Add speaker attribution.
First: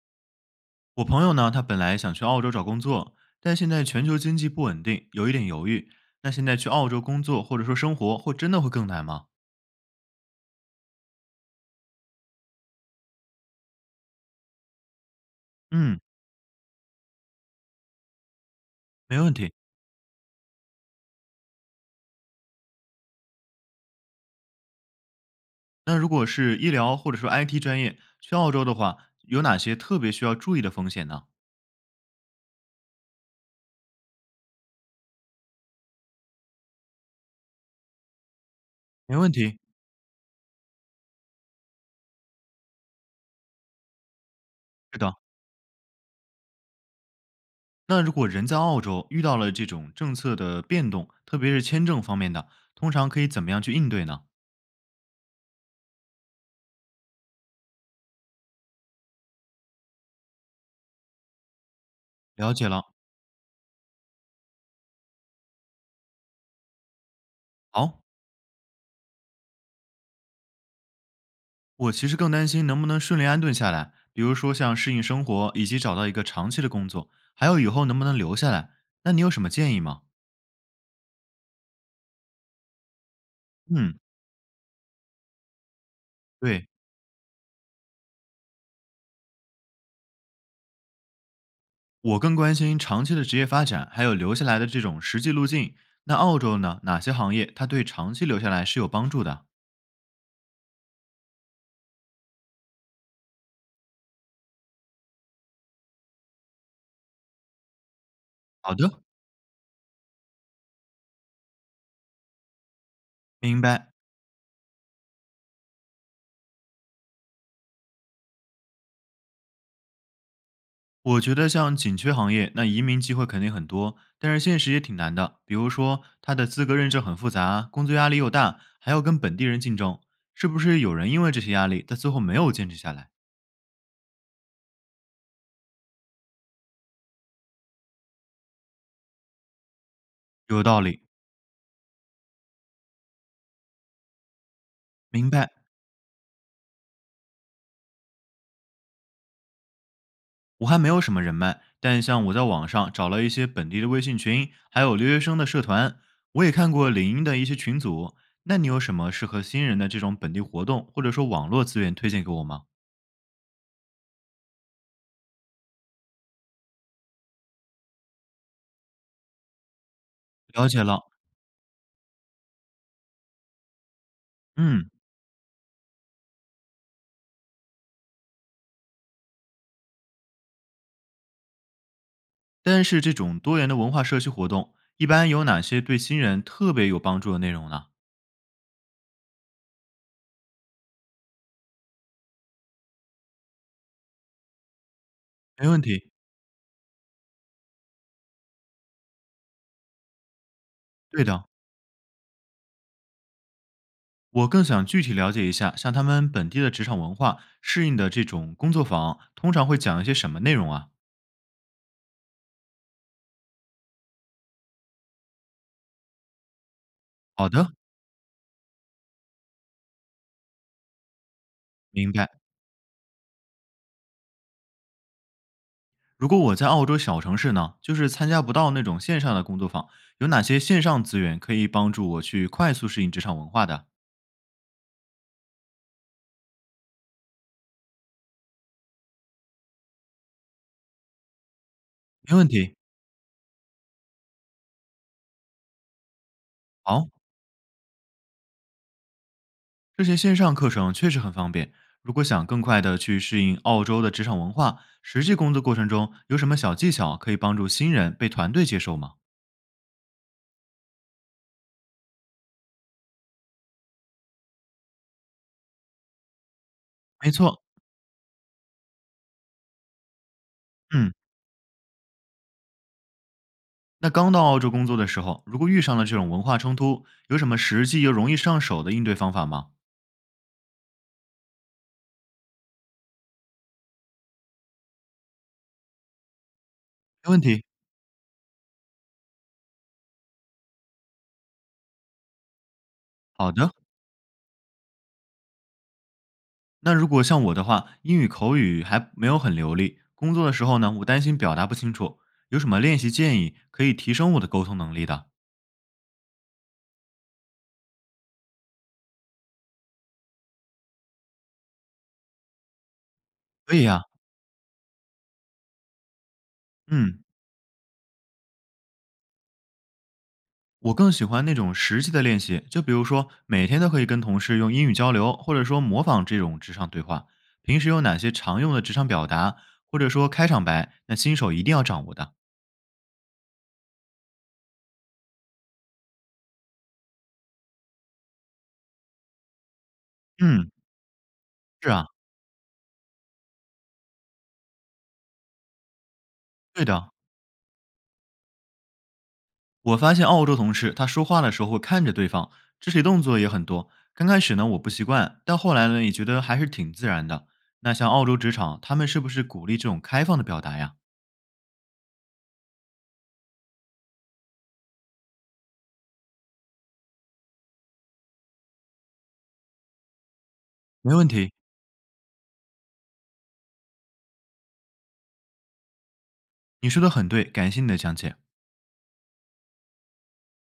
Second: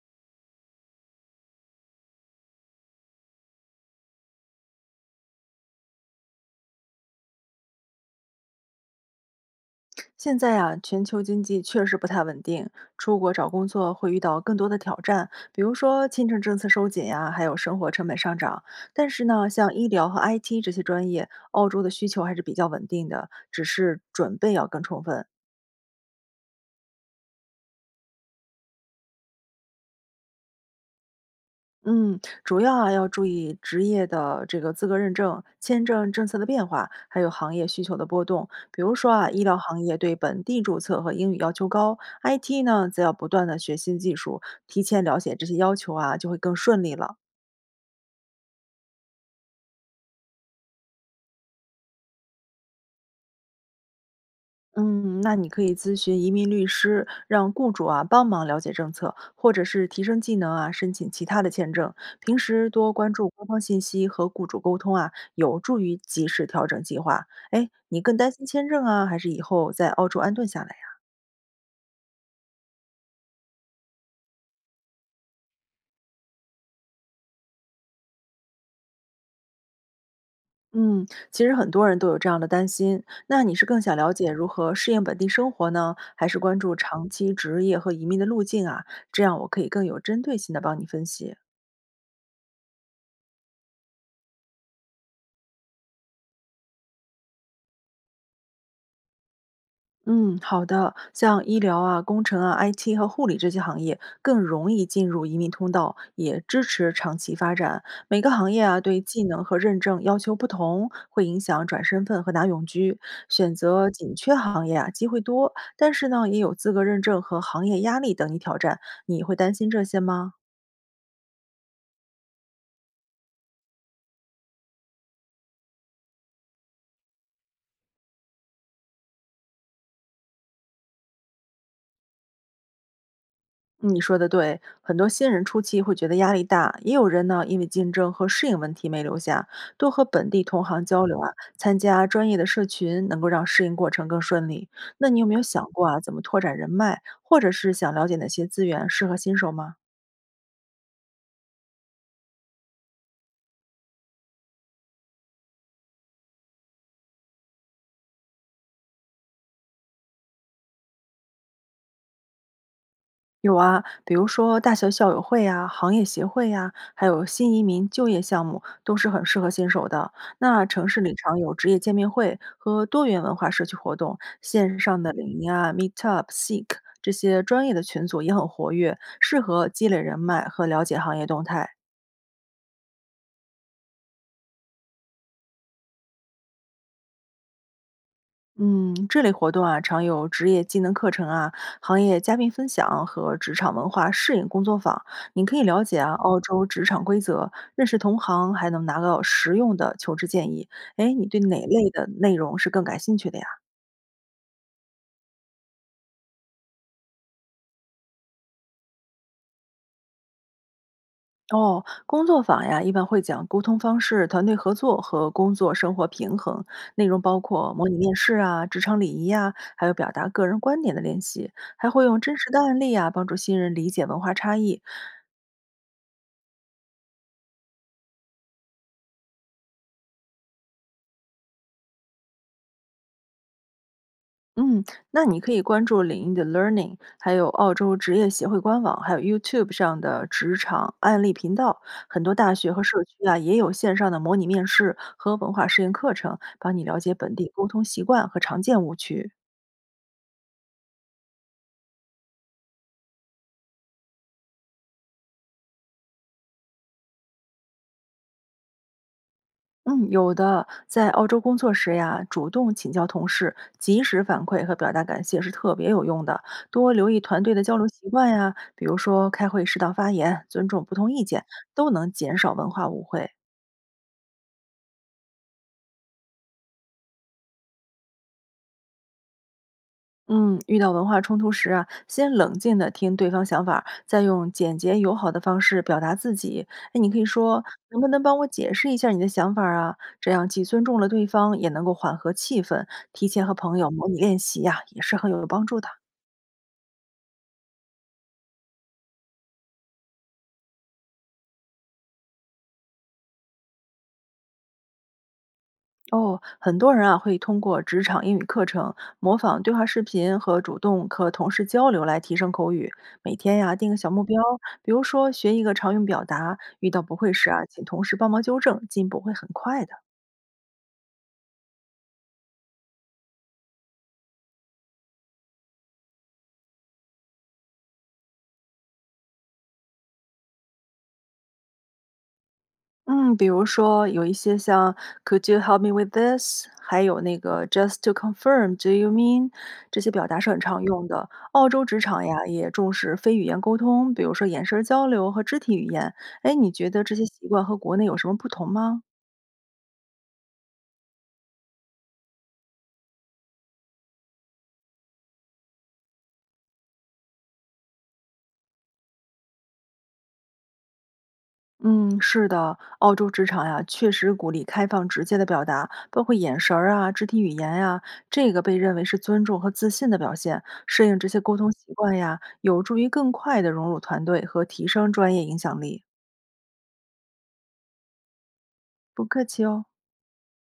Speaker 1: 我朋友呢，他本来想去澳洲找工作，但现在全球经济不稳定，有一点犹豫。那现在去澳洲工作或者说生活，会真的会更难吗？
Speaker 2: 现在呀、全球经济确实不太稳定，出国找工作会遇到更多的挑战，比如
Speaker 1: 嗯，
Speaker 2: 说签证政策收紧呀、还有生活成本上涨。但
Speaker 1: 没
Speaker 2: 是
Speaker 1: 问
Speaker 2: 呢，
Speaker 1: 题。
Speaker 2: 像医疗和 IT 这些专业，澳洲的需求还是比较稳定的，只是准备要更充分。
Speaker 1: 那如果是医疗或者说 IT 专业去澳洲的话，有哪些特别需要注意的风险呢？
Speaker 2: 嗯，主要啊要注意职业的这个资格认证、签证政策的变化，还有行业需求的波动。比如说
Speaker 1: 没
Speaker 2: 啊，
Speaker 1: 问
Speaker 2: 医疗
Speaker 1: 题。
Speaker 2: 行业对本地注册和英语要求高，IT 呢则要不断的学新技术，提
Speaker 1: 是
Speaker 2: 前
Speaker 1: 的。
Speaker 2: 了解这些要求啊，就会更顺利了。
Speaker 1: 那如果人在澳洲遇到了这种政策的变动，特别是签证方面的，通常可以怎么样去应对呢？
Speaker 2: 嗯，那你可以咨询移民律师，让雇主啊帮忙了解政策，或者是提升技能啊，申请其他的签证。平
Speaker 1: 了解
Speaker 2: 时
Speaker 1: 了。
Speaker 2: 多关注官方信息和雇主沟通啊，有助于及时调整计划。哎，你
Speaker 1: 好。
Speaker 2: 更担心签证啊，还是以后在澳洲安顿下来呀、
Speaker 1: 我其实更担心能不能顺利安顿下来，比如说像适应生活，以及找到一个长期的工作，还有以后能不能留下来。那你有什么建议吗？
Speaker 2: 嗯，其实很多人都有这样的担心。那你是更想
Speaker 1: 嗯，
Speaker 2: 了解如何适应本地生活呢，还是关
Speaker 1: 对，
Speaker 2: 注长期职业和移民的路径啊？这样我可以更有针对性的帮你分析。
Speaker 1: 我更关心长期的职业发展，还有留下来的这种实际路径。那澳洲呢？哪些行业它对长期留下来是有帮助的？
Speaker 2: 嗯，好的。像医疗啊、工程啊、IT 和护理这些行业，更容易进入移民通道，也支持长期发展。每个行业
Speaker 1: 好
Speaker 2: 啊，对
Speaker 1: 的，
Speaker 2: 技能和认证要求不同，会影响转身份和拿永居。选
Speaker 1: 明白。
Speaker 2: 择紧缺行业啊，机会多，但是呢，也有资格认证和行业压力等你挑战。你会担心这些吗？
Speaker 1: 我觉得像紧缺行业，那移民机会肯定很多，但是现实也挺难的。比如说，他的资格认证很复杂，工作压力又大，还要跟本地人竞争，是不是有人因为这些压力，但最后没有坚持下来？
Speaker 2: 嗯你说的对，很多新人初期会觉得压力大，也有人呢因为竞争和适应问题没留下。多和本地
Speaker 1: 有
Speaker 2: 同
Speaker 1: 道
Speaker 2: 行
Speaker 1: 理，
Speaker 2: 交流啊，参加专业的社群，能够让适应过程更顺利。那你有
Speaker 1: 明
Speaker 2: 没有
Speaker 1: 白。
Speaker 2: 想过啊，怎么拓展人脉，或者是想了解哪些资源适合新手吗？
Speaker 1: 我还没有什么人脉，但像我在网上找了一些本地的微信群，还有留学生的社团，我也看过领英的一些群组。那你有什么适合新人的这种本地活动，或者说网络资源推荐给我吗？
Speaker 2: 有啊，比如说大学校友会呀、行业协会呀、还有新移民就业项目，都是很适合新手的。那
Speaker 1: 了解
Speaker 2: 城市
Speaker 1: 了，
Speaker 2: 里常有职业见面会和多元文化社区活动，线
Speaker 1: 嗯。
Speaker 2: 上的领英啊、Meetup、Seek 这些专业的群组也很活跃，适合积累人脉和了解行业动态。
Speaker 1: 但是这种多元的文化社区活动，一般有哪些对新人特别有帮助的内容呢？
Speaker 2: 嗯，这类活动啊，常有职业技能课程啊、行业嘉宾分享和职场文化适应工作坊。你可以
Speaker 1: 没问
Speaker 2: 了解
Speaker 1: 题，
Speaker 2: 啊澳洲职场规则，认识同行，还能拿到实用的求职建议。哎，
Speaker 1: 对
Speaker 2: 你对
Speaker 1: 的。
Speaker 2: 哪类的内容是更感兴趣的呀？
Speaker 1: 我更想具体了解一下，像他们本地的职场文化适应的这种工作坊，通常会讲一些什么内容啊？
Speaker 2: 哦，工作坊呀，一般会讲沟通方式、团队合作和工作生活平衡，内容包
Speaker 1: 好
Speaker 2: 括
Speaker 1: 的，
Speaker 2: 模拟面试啊、职场礼仪呀，还有表达个人观点的练习，还会
Speaker 1: 明
Speaker 2: 用
Speaker 1: 白。
Speaker 2: 真实的案例啊，帮助新人理解文化差异，
Speaker 1: 如果我在澳洲小城市呢，就是参加不到那种线上的工作坊，有哪些线上资源可以帮助我去快速适应职场文化的？
Speaker 2: 嗯，那你可以关注领英的 Learning，还有澳洲职业协会官网，还有 YouTube 上的职场案例频道。很多
Speaker 1: 没问
Speaker 2: 大学
Speaker 1: 题。
Speaker 2: 和社区啊，也有线上的模拟面试和文化实验课程，帮你了
Speaker 1: 好，
Speaker 2: 解本地沟通习惯和常见误区。
Speaker 1: 这些线上课程确实很方便。如果想更快的去适应澳洲的职场文化，实际工作过程中有什么小技巧可以帮助新人被团队接受吗？
Speaker 2: 嗯，有的，在澳洲工作时呀，主动请教同事，及时反馈和表达感谢是特别有用的。多留意
Speaker 1: 没
Speaker 2: 团队
Speaker 1: 错，
Speaker 2: 的交流习惯呀，比如说开会适当发言，尊重不同
Speaker 1: 嗯，
Speaker 2: 意见，都能减少文化误会。
Speaker 1: 那刚到澳洲工作的时候，如果遇上了这种文化冲突，有什么实际又容易上手的应对方法吗？
Speaker 2: 嗯，遇到文化冲突时啊，先冷静的听对方想法儿再用简洁友好的方式表达自己。哎，你可以
Speaker 1: 没问
Speaker 2: 说，
Speaker 1: 题。
Speaker 2: 能不能帮我解释一下你的想法儿啊？这样既尊重了对方，也能够缓和气氛。提前
Speaker 1: 好
Speaker 2: 和
Speaker 1: 的，
Speaker 2: 朋友模拟练习呀、也是很有帮助的。
Speaker 1: 那如果像我的话，英语口语还没有很流利，工作的时候呢，我担心表达不清楚，有什么练习建议可以提升我的沟通能力的？
Speaker 2: 哦，很多人啊会通过职场英语课程、模仿对话视频和主动和同事交流来提升口语。每天呀、
Speaker 1: 可以
Speaker 2: 定个
Speaker 1: 呀、
Speaker 2: 小目标，比如说学一个常用表达，遇到不
Speaker 1: 嗯，
Speaker 2: 会时啊，请同事帮忙纠正，进步会很快的。
Speaker 1: 我更喜欢那种实际的练习，就比如说每天都可以跟同事用英语交流，或者说模仿这种职场对话。平时有哪些常用的职场表达，或者说开场白，那新手一定要掌握的？
Speaker 2: 嗯，比如说有一些像 “Could you help me with this”，还有那个 “Just to confirm, do you mean”，这些表达是很
Speaker 1: 嗯，
Speaker 2: 常用的。澳洲
Speaker 1: 是
Speaker 2: 职
Speaker 1: 啊，
Speaker 2: 场呀，也重视非语言沟通，比如说眼神儿交流和肢体语言。哎，你
Speaker 1: 对
Speaker 2: 觉
Speaker 1: 的。
Speaker 2: 得这些习惯和国内有什么不同吗？
Speaker 1: 我发现澳洲同事他说话的时候会看着对方，肢体动作也很多。刚开始呢我不习惯，但后来呢也觉得还是挺自然的。那像澳洲职场，他们是不是鼓励这种开放的表达呀？
Speaker 2: 嗯，是的，澳洲职场呀，确实鼓励开放直接的表达，包括眼神儿啊、肢体语言呀，这个被认为是尊重和自信的表现。适
Speaker 1: 没
Speaker 2: 应这
Speaker 1: 问
Speaker 2: 些
Speaker 1: 题，
Speaker 2: 沟通习惯呀，有助于更快的融入团队和提升专业影响力。
Speaker 1: 你说的很对，感谢你的讲解。
Speaker 2: 不客气哦。